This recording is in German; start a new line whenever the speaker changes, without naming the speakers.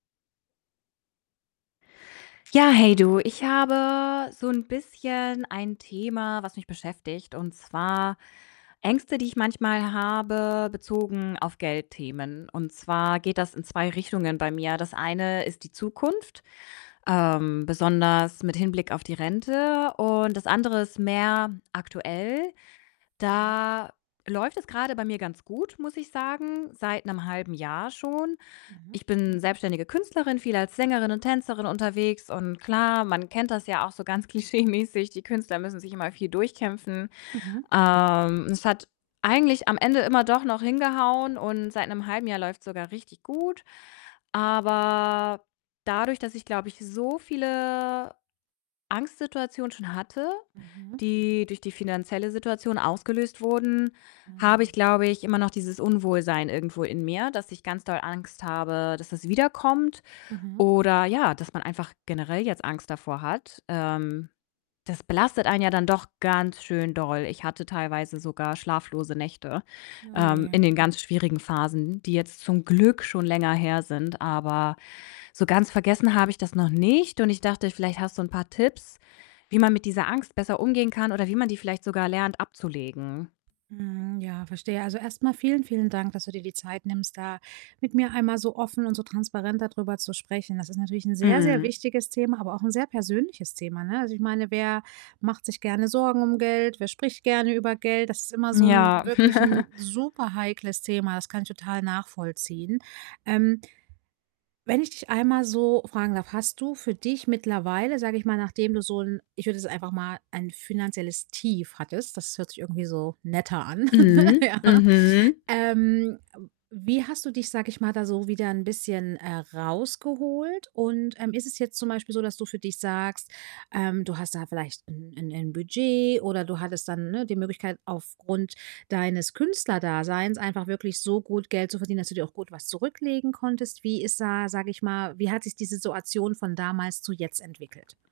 Ja, hey du, ich habe so 'n bisschen ein Thema, was mich beschäftigt, und zwar Ängste, die ich manchmal habe, bezogen auf Geldthemen und zwar geht das in 2 Richtungen bei mir. Das eine ist die Zukunft, ähm, besonders mit Hinblick auf die Rente, und das andere ist mehr aktuell.
Mhm.
Da läuft es grade bei mir ganz gut, muss ich sagen, seit 'nem 1/2 Jahr schon.
Mhm.
Ich bin selbstständige Künstlerin, viel als Sängerin und Tänzerin unterwegs und klar, man kennt das ja auch so ganz klischeemäßig: „Die Künstler müssen sich immer viel durchkämpfen.“
Mhm.
Ähm, es hat eigentlich am Ende immer doch noch hingehauen und seit 'nem 1/2 Jahr läuft's sogar richtig gut. Aber dadurch, dass ich, glaube ich, so viele Angstsituationen schon hatte,
Mhm.
die durch die finanzielle Situation ausgelöst wurden, habe ich,
Mhm.
glaube ich, immer noch dieses Unwohlsein irgendwo in mir, dass ich ganz doll Angst habe, dass es wiederkommt
Mhm.
oder ja, dass man einfach generell jetzt Angst davor hat. Ähm, das belastet einen ja dann doch ganz schön doll. Ich hatte teilweise sogar schlaflose Nächte,
Oh,
ähm,
je.
in den ganz schwierigen Phasen, die jetzt zum Glück schon länger her sind. Aber so ganz vergessen habe ich das noch nicht und ich dachte, vielleicht hast so 'n paar Tipps, wie man mit dieser Angst besser umgehen kann oder wie man die vielleicht sogar lernt, abzulegen?
Hm, ja, verstehe. Also, erst mal vielen, vielen Dank, dass du dir die Zeit nimmst, da mit mir einmal so offen und so transparent da drüber zu sprechen. Das ist natürlich 'n sehr, sehr
Mhm.
wichtiges Thema, aber auch 'n sehr persönliches Thema, ne? Also, ich meine: Wer macht sich gerne Sorgen um Geld? Wer spricht gerne über Geld? Das ist immer so 'n
Ja.
wirklich 'n superheikles Thema. Das kann ich total nachvollziehen. Ähm wenn ich dich einmal so fragen darf, hast du für dich mittlerweile, sage ich mal, nachdem du so 'n ich würde jetzt einfach mal ein finanzielles Tief hattest, das hört sich irgendwie so netter an, ne?
Mhm,
Ja,
mhm.
ähm, wie hast du dich, sage ich mal, da so wieder 'n bisschen, äh, rausgeholt? Und, ähm, ist es jetzt zum Beispiel so, dass du für dich sagst, ähm, du hast da vielleicht 'n 'n 'nen Budget oder du hattest dann, ne, die Möglichkeit, aufgrund deines Künstlerdaseins einfach wirklich so gut Geld zu verdienen, dass du dir auch gut was zurücklegen konntest? Wie ist da, sage ich mal wie hat sich diese Situation von damals zu jetzt entwickelt?